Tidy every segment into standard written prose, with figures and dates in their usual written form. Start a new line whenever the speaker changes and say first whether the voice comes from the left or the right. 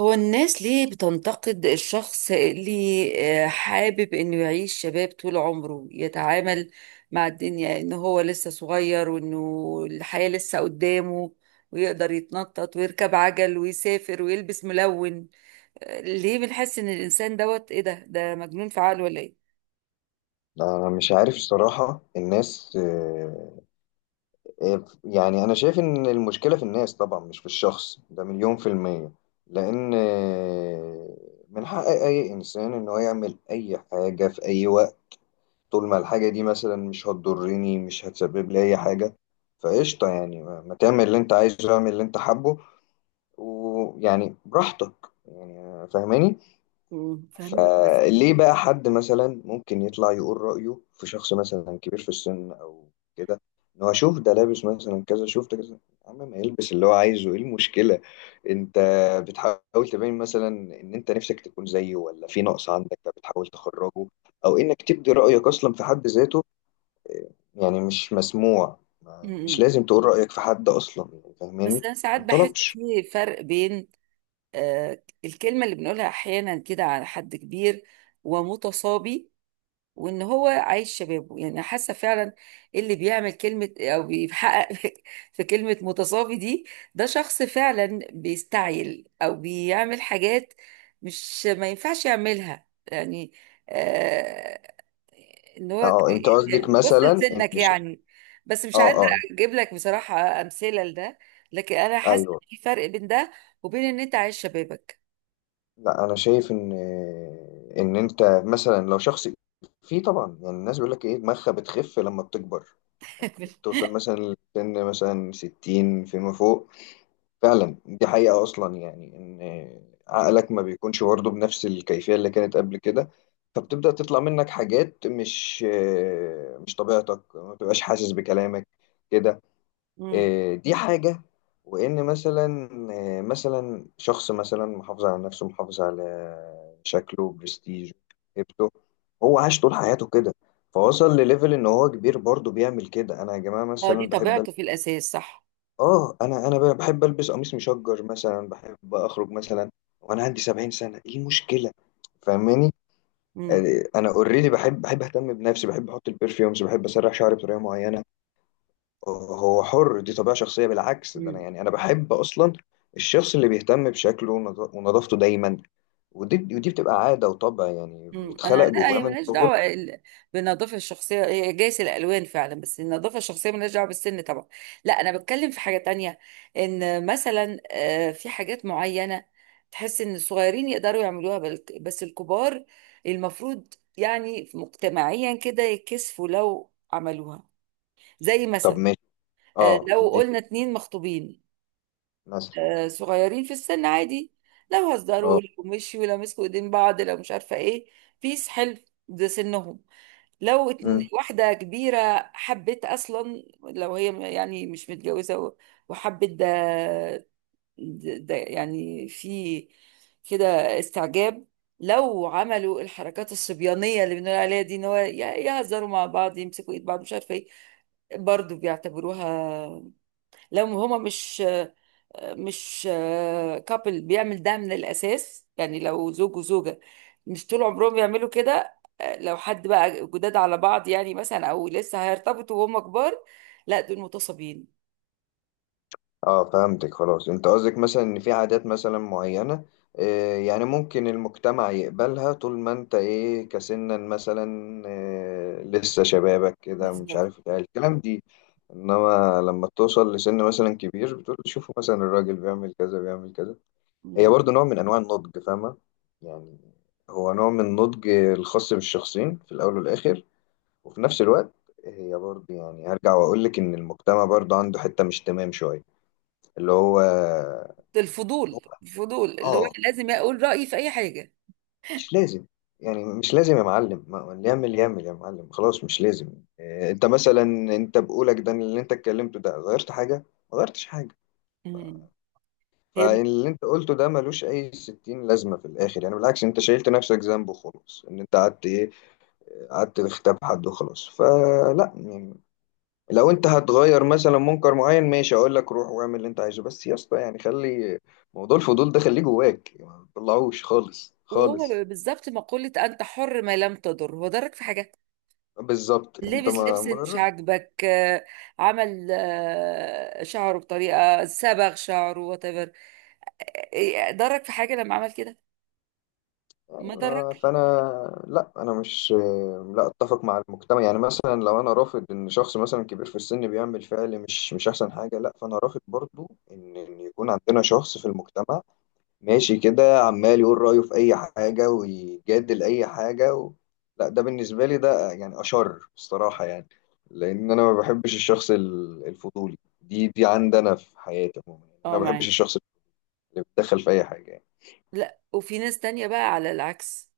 right: هو الناس ليه بتنتقد الشخص اللي حابب انه يعيش شباب طول عمره، يتعامل مع الدنيا ان هو لسه صغير وانه الحياة لسه قدامه ويقدر يتنطط ويركب عجل ويسافر ويلبس ملون؟ ليه بنحس ان الانسان دوت ايه ده مجنون في عقله ولا ايه؟
left: أنا مش عارف الصراحة الناس يعني أنا شايف إن المشكلة في الناس طبعا مش في الشخص ده مليون في المية لأن من حق أي إنسان إن هو يعمل أي حاجة في أي وقت طول ما الحاجة دي مثلا مش هتضرني، مش هتسبب لي أي حاجة. فقشطة، يعني ما تعمل اللي أنت عايزه، اعمل اللي أنت حابه ويعني براحتك. يعني فاهماني؟
right: فهمك بس.
left: فليه بقى حد مثلا ممكن يطلع يقول رأيه في شخص مثلا كبير في السن أو كده، إن هو شوف ده لابس مثلا كذا، شوف ده كذا. يا عم ما يلبس اللي هو عايزه، إيه المشكلة؟ أنت بتحاول تبين مثلا إن أنت نفسك تكون زيه، ولا في نقص عندك فبتحاول تخرجه، أو إنك تبدي رأيك أصلا في حد ذاته. يعني مش مسموع، مش
right: مم.
left: لازم تقول رأيك في حد أصلا. يعني
right: بس
left: فاهماني؟
right: انا ساعات
left: ما
right: بحس
left: انطلبش.
right: في فرق بين الكلمة اللي بنقولها احيانا كده على حد كبير ومتصابي وان هو عايش شبابه، يعني حاسه فعلا اللي بيعمل كلمه او بيحقق في كلمه متصافي دي ده شخص فعلا بيستعجل او بيعمل حاجات مش ما ينفعش يعملها يعني. آه ان هو ك-
left: أه أنت قصدك
right: يعني بص
left: مثلا
right: لسنك،
left: إن ش-
right: يعني بس مش قادره
left: أه، أه،
right: اجيب لك بصراحه امثله لده، لكن انا حاسه
left: أيوه.
right: إن في فرق بين ده وبين ان انت عايش شبابك.
left: لا، انا شايف ان انت مثلا لو شخص في، طبعا يعني الناس بيقول لك ايه، دماغها بتخف لما بتكبر، يعني بتوصل مثلا لسن مثلا 60 فيما فوق. فعلا دي حقيقة اصلا، يعني ان عقلك ما بيكونش برضه بنفس الكيفية اللي كانت قبل كده، فبتبدأ تطلع منك حاجات مش طبيعتك، ما بتبقاش حاسس بكلامك كده.
right: امم
left: دي حاجة. وإن مثلا مثلا شخص مثلا محافظ على نفسه، محافظ على شكله، برستيجه، هيبته، هو عاش طول حياته كده، فوصل لليفل إن هو كبير برضه بيعمل كده. أنا يا جماعة
right: اه دي
left: مثلا بحب ألبس،
right: طبيعته في الاساس، صح.
left: أنا بحب ألبس قميص مشجر مثلا، بحب أخرج مثلا وأنا عندي 70 سنة، إيه المشكلة؟ فاهماني؟ أنا أوريدي، بحب أهتم بنفسي، بحب أحط البرفيومز، بحب أسرح شعري بطريقة معينة. هو حر، دي طبيعة شخصية. بالعكس ده أنا،
right: امم
left: يعني أنا بحب أصلا الشخص اللي بيهتم بشكله ونظافته دايما. ودي بتبقى عادة وطبع، يعني
right: مم. انا
left: بيتخلق
right: لا،
left: جواه
right: هي
left: من
right: ملهاش
left: صغره.
right: دعوه بالنظافه الشخصيه، هي جايز الالوان فعلا بس النظافه الشخصيه ملهاش دعوه بالسن طبعا. لا انا بتكلم في حاجه تانية، ان مثلا في حاجات معينه تحس ان الصغيرين يقدروا يعملوها بس الكبار المفروض يعني مجتمعيا كده يكسفوا لو عملوها. زي
left: طب
right: مثلا
left: ماشي، اه
right: لو
left: دي
right: قلنا اتنين مخطوبين
left: مثلا.
right: صغيرين في السن، عادي لو هزروا،
left: اه.
right: لو مشوا، لو مسكوا ايدين بعض، لو مش عارفه ايه، بيس حلو، ده سنهم.
left: مم.
right: واحدة كبيرة حبت أصلا، لو هي يعني مش متجوزة و وحبت ده، ده يعني في كده استعجاب. لو عملوا الحركات الصبيانية اللي بنقول عليها دي ان هو يهزروا مع بعض، يمسكوا ايد بعض، مش عارفة ايه، برضه بيعتبروها. لو هما مش، مش كابل بيعمل ده من الأساس، يعني لو زوج وزوجة مش طول عمرهم بيعملوا كده. لو حد بقى جداد على بعض يعني مثلا، أو لسه هيرتبطوا وهم كبار، لا دول متصابين.
left: اه، فهمتك خلاص. انت قصدك مثلا ان في عادات مثلا معينة، يعني ممكن المجتمع يقبلها طول ما انت ايه، كسنا مثلا، لسه شبابك كده مش
right: بالظبط.
left: عارف ايه الكلام دي. انما لما توصل لسن مثلا كبير بتقول شوفوا مثلا الراجل بيعمل كذا، بيعمل كذا. هي
right: مم.
left: برضو نوع من انواع النضج، فاهمة يعني؟ هو نوع من النضج الخاص بالشخصين في الاول والاخر. وفي نفس الوقت هي برضو، يعني هرجع واقول لك ان المجتمع برضو عنده حتة مش تمام شوية، اللي هو. هو،
right: الفضول، الفضول اللي هو
left: اه،
right: لازم أقول رأيي في أي حاجة.
left: مش لازم. يعني مش لازم يا معلم، اللي يعمل يعمل يا معلم خلاص، مش لازم. إيه، انت مثلا، انت بقولك ده اللي انت اتكلمته ده غيرت حاجة؟ ما غيرتش حاجة.
right: مم. هي مش
left: فاللي انت قلته ده ملوش اي ستين لازمة في الاخر، يعني بالعكس انت شايلت نفسك ذنب وخلاص، ان انت قعدت ايه، قعدت تغتاب حد وخلاص. فلا يعني، لو انت هتغير مثلا منكر معين ماشي، اقول لك روح واعمل اللي انت عايزه. بس يا اسطى يعني خلي موضوع الفضول ده خليه جواك، ما تطلعوش خالص خالص.
right: وهو بالظبط مقولة أنت حر ما لم تضر، هو ضرك في حاجة؟
left: بالظبط، انت
right: لبس
left: ما
right: لبس مش
left: مغرب.
right: عاجبك، عمل شعره بطريقة، صبغ شعره whatever، إيه ضرك في حاجة لما عمل كده؟ ما ضرك.
left: أيوة، فانا، لا انا مش، لا اتفق مع المجتمع. يعني مثلا لو انا رافض ان شخص مثلا كبير في السن بيعمل فعل مش احسن حاجه، لا، فانا رافض برضو ان يكون عندنا شخص في المجتمع ماشي كده عمال يقول رايه في اي حاجه ويجادل اي حاجه و... لا ده بالنسبه لي ده يعني اشر بصراحه يعني. لان انا ما بحبش الشخص الفضولي دي عندنا في حياتي عموما، يعني انا
right: اه
left: ما بحبش
right: معاك.
left: الشخص اللي بيتدخل في اي حاجه.
right: لا وفي ناس تانية بقى على العكس،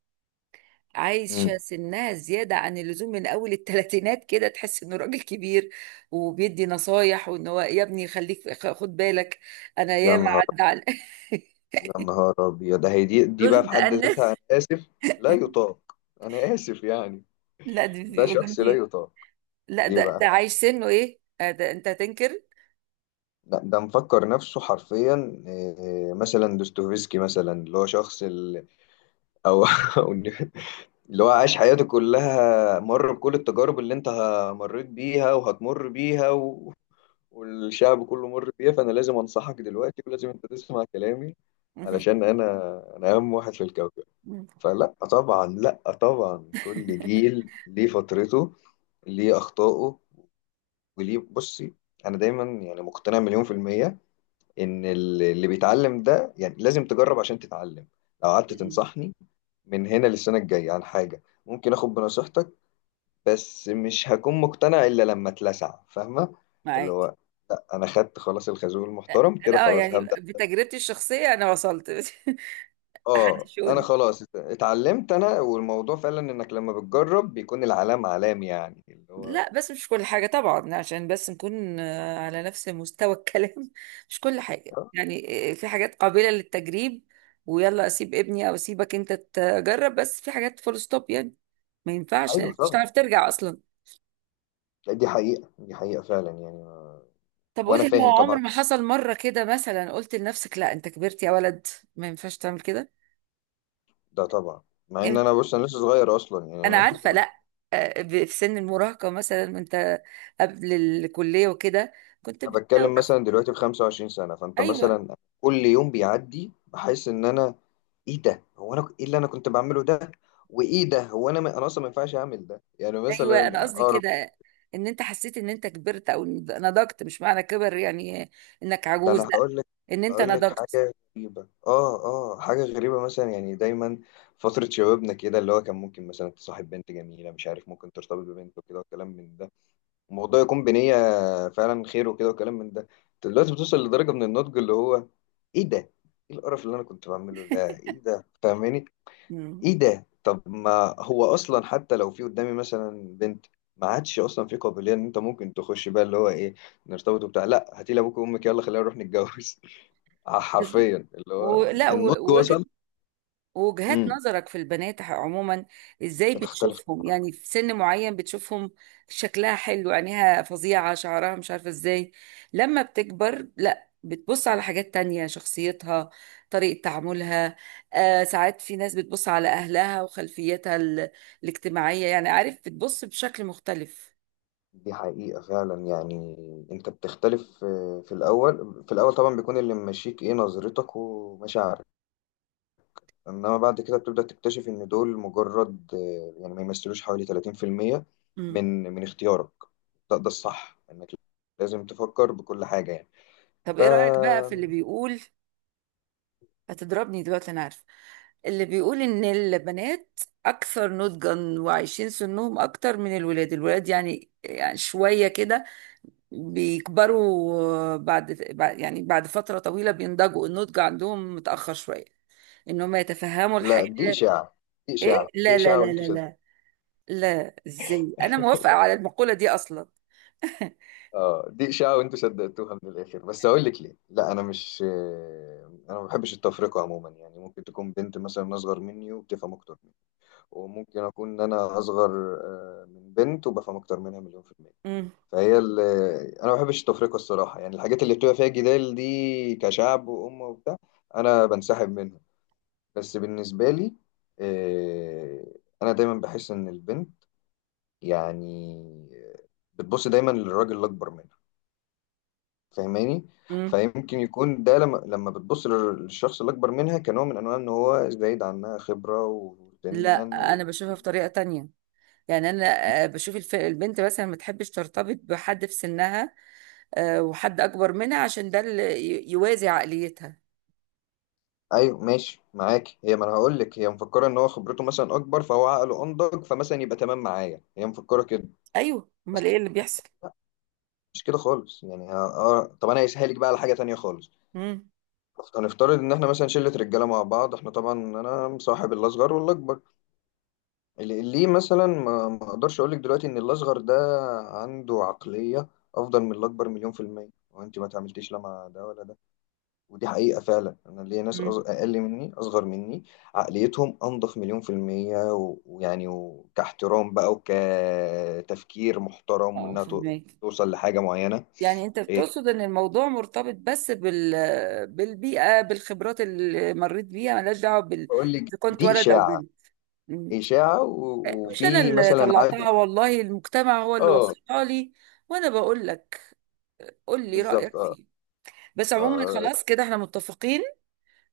right: عايشة
left: يعني.
right: سنها زيادة عن اللزوم من أول التلاتينات، كده تحس إنه راجل كبير وبيدي نصايح وإن هو يا ابني خليك، خد بالك. أنا
left: يا
right: ياما
left: نهار،
right: عدى على
left: يا نهار ابيض. ده هي دي بقى
right: دول
left: في حد
right: بأن،
left: ذاتها انا اسف لا يطاق، انا اسف يعني.
right: لا دي
left: ده
right: بيبقوا
left: شخص لا
right: جامدين.
left: يطاق.
right: لا
left: ليه
right: ده
left: بقى؟
right: ده عايش سنه إيه، ده أنت هتنكر.
left: ده مفكر نفسه حرفيا، مثلا دوستويفسكي مثلا، اللي هو شخص ال... او أو إن- اللي هو عاش حياته كلها مر بكل التجارب اللي انت مريت بيها وهتمر بيها و... والشعب كله مر بيها، فانا لازم انصحك دلوقتي ولازم انت تسمع كلامي علشان انا، اهم واحد في الكوكب. فلا طبعا، لا طبعا، كل جيل ليه فترته، ليه أخطائه، وليه. بصي، أنا دايما يعني مقتنع مليون في المية إن اللي بيتعلم ده، يعني لازم تجرب عشان تتعلم. لو قعدت تنصحني من هنا للسنة الجاية عن حاجة، ممكن آخد بنصيحتك، بس مش هكون مقتنع إلا لما اتلسع. فاهمة؟ اللي
right: معاك.
left: هو، لا أنا خدت خلاص الخازوق المحترم كده،
right: أنا أه،
left: خلاص
right: يعني
left: هبدأ.
right: بتجربتي الشخصية أنا وصلت.
left: اه، انا
right: شغل.
left: خلاص اتعلمت انا، والموضوع فعلا انك لما بتجرب بيكون العلام علام، يعني اللي هو.
right: لا بس مش كل حاجة طبعا، عشان بس نكون على نفس مستوى الكلام، مش كل حاجة
left: آه،
right: يعني في حاجات قابلة للتجريب، ويلا أسيب ابني أو أسيبك أنت تجرب، بس في حاجات فول ستوب يعني، ما ينفعش،
left: ايوه
right: لأنك مش
left: طبعا.
right: هتعرف ترجع أصلا.
left: لا، دي حقيقة، دي حقيقة فعلا يعني.
right: طب
left: وانا
right: قولي،
left: فاهم
right: هو عمر
left: طبعا.
right: ما حصل مرة كده مثلا قلت لنفسك لا أنت كبرت يا ولد، ما ينفعش تعمل كده؟
left: ده طبعا. مع ان
right: إمتى؟
left: انا، بص انا لسه صغير اصلا يعني
right: أنا
left: انا
right: عارفة، لا في سن المراهقة مثلا وأنت قبل الكلية وكده كنت
left: أنا
right: بتلاقي؟
left: بتكلم مثلا دلوقتي في 25 سنة، فانت
right: أيوه.
left: مثلا كل يوم بيعدي بحس ان انا، ايه ده، هو انا ايه اللي انا كنت بعمله ده؟ وايه ده، هو انا انا اصلا ما ينفعش اعمل ده، يعني
right: ايوه
left: مثلا
right: انا قصدي كده، ان انت حسيت ان انت كبرت او نضجت. مش معنى كبر يعني انك
left: ده انا
right: عجوز، لا،
left: هقول لك.
right: ان انت
left: هقول لك
right: نضجت.
left: حاجه غريبه، اه. اه، حاجه غريبه مثلا، يعني دايما فتره شبابنا كده اللي هو كان ممكن مثلا تصاحب بنت جميله مش عارف، ممكن ترتبط ببنت وكده وكلام من ده، الموضوع يكون بنيه فعلا خير وكده وكلام من ده. دلوقتي بتوصل لدرجه من النضج اللي هو ايه ده، ايه القرف اللي انا كنت بعمله ده، ايه ده؟ فاهماني؟
right: مم.
left: ايه ده، طب ما هو اصلا حتى لو في قدامي مثلا بنت، ما عادش اصلا في قابليه ان انت ممكن تخش بقى اللي هو ايه، نرتبط وبتاع، لا هاتي لي ابوك وامك يلا خلينا نروح نتجوز.
right: بالظبط.
left: حرفيا اللي هو
right: ولا
left: النضج
right: ووجهة،
left: وصل.
right: وجهات
left: امم.
right: نظرك في البنات عموما، ازاي
left: بتختلف.
right: بتشوفهم يعني؟ في سن معين بتشوفهم شكلها حلو، عينيها فظيعة، شعرها مش عارفة ازاي؛ لما بتكبر لا، بتبص على حاجات تانية، شخصيتها، طريقة تعاملها، ساعات في ناس بتبص على أهلها وخلفيتها الاجتماعية، يعني عارف، بتبص بشكل مختلف.
left: دي حقيقة فعلا يعني، انت بتختلف في الأول، في الأول طبعا بيكون اللي ممشيك ايه، نظرتك ومشاعرك. انما بعد كده بتبدأ تكتشف ان دول مجرد يعني ما يمثلوش حوالي 30%
right: مم.
left: من اختيارك. ده ده الصح، انك لازم تفكر بكل حاجة يعني.
right: طب
left: ف،
right: ايه رأيك بقى في اللي بيقول، هتضربني دلوقتي انا عارفه، اللي بيقول ان البنات اكثر نضجا وعايشين سنهم اكتر من الولاد؟ الولاد يعني شويه كده بيكبروا، يعني بعد فتره طويله بينضجوا، النضج عندهم متاخر شويه، ان هم يتفهموا الحياه.
left: لا دي إشاعة، دي
right: ايه،
left: إشاعة دي
right: لا لا
left: إشاعة
right: لا
left: وانتوا.
right: لا لا. لا ازاي، انا موافقه على المقوله دي اصلا.
left: اه دي إشاعة وأنتوا صدقتوها. من الآخر بس أقول لك ليه، لا أنا مش، أنا ما بحبش التفرقة عموما، يعني ممكن تكون بنت مثلا أصغر مني وبتفهم أكتر مني، وممكن أكون ان أنا أصغر من بنت وبفهم أكتر منها مليون في المية.
right: مم.
left: فهي ال... أنا ما بحبش التفرقة الصراحة، يعني الحاجات اللي بتبقى فيها جدال دي كشعب وأمة وبتاع أنا بنسحب منها. بس بالنسبة لي، آه، أنا دايما بحس إن البنت يعني، آه، بتبص دايما للراجل الأكبر منها. فاهماني؟
right: مم.
left: فيمكن يكون ده لما بتبص للشخص اللي اكبر منها كنوع من انواع ان هو زايد عنها خبره وسنا
right: لا
left: و...
right: انا بشوفها في طريقه تانية، يعني انا بشوف البنت مثلا ما تحبش ترتبط بحد في سنها، وحد اكبر منها عشان ده اللي يوازي عقليتها.
left: ايوه ماشي معاك، هي ما انا هقول لك، هي مفكره ان هو خبرته مثلا اكبر، فهو عقله انضج، فمثلا يبقى تمام معايا، هي مفكره كده.
right: ايوه، امال ايه اللي بيحصل؟
left: مش كده خالص يعني. ها... آه... طب انا هسهلك بقى على حاجه تانية خالص.
right: امم
left: هنفترض ان احنا مثلا شله رجاله مع بعض، احنا طبعا انا مصاحب الاصغر والاكبر. ليه مثلا ما اقدرش اقول لك دلوقتي ان الاصغر ده عنده عقليه افضل من الاكبر مليون في الميه، وانت ما تعملتيش لا مع ده ولا ده. ودي حقيقه فعلا، انا ليا ناس
right: مم.
left: اقل مني، اصغر مني، عقليتهم انضف مليون في الميه، ويعني وكاحترام بقى وكتفكير محترم،
right: اه فهمك.
left: توصل لحاجه معينه.
right: يعني انت
left: إيه،
right: بتقصد ان الموضوع مرتبط بس بال، بالبيئه بالخبرات اللي مريت بيها، ملهاش دعوه بال
left: بقول لك
right: اذا كنت
left: دي
right: ولد او
left: اشاعه،
right: بنت. مم.
left: اشاعه
right: مش انا
left: وفي
right: اللي
left: مثلا عدد.
right: طلعتها والله، المجتمع هو اللي
left: اه.
right: وصلها لي، وانا بقول لك قول لي
left: بالظبط
right: رايك
left: اه.
right: فيه. بس عموما
left: اه
right: خلاص كده احنا متفقين،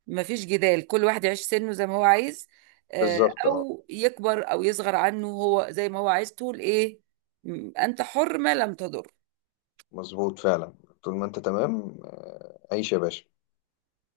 right: مفيش جدال، كل واحد يعيش سنه زي ما هو عايز، آه،
left: بالظبط اه.
right: او يكبر او يصغر عنه، هو زي ما هو عايز. تقول ايه؟ م- انت حر ما لم تضر.
left: مظبوط فعلا. طول ما انت تمام، عيش يا باشا.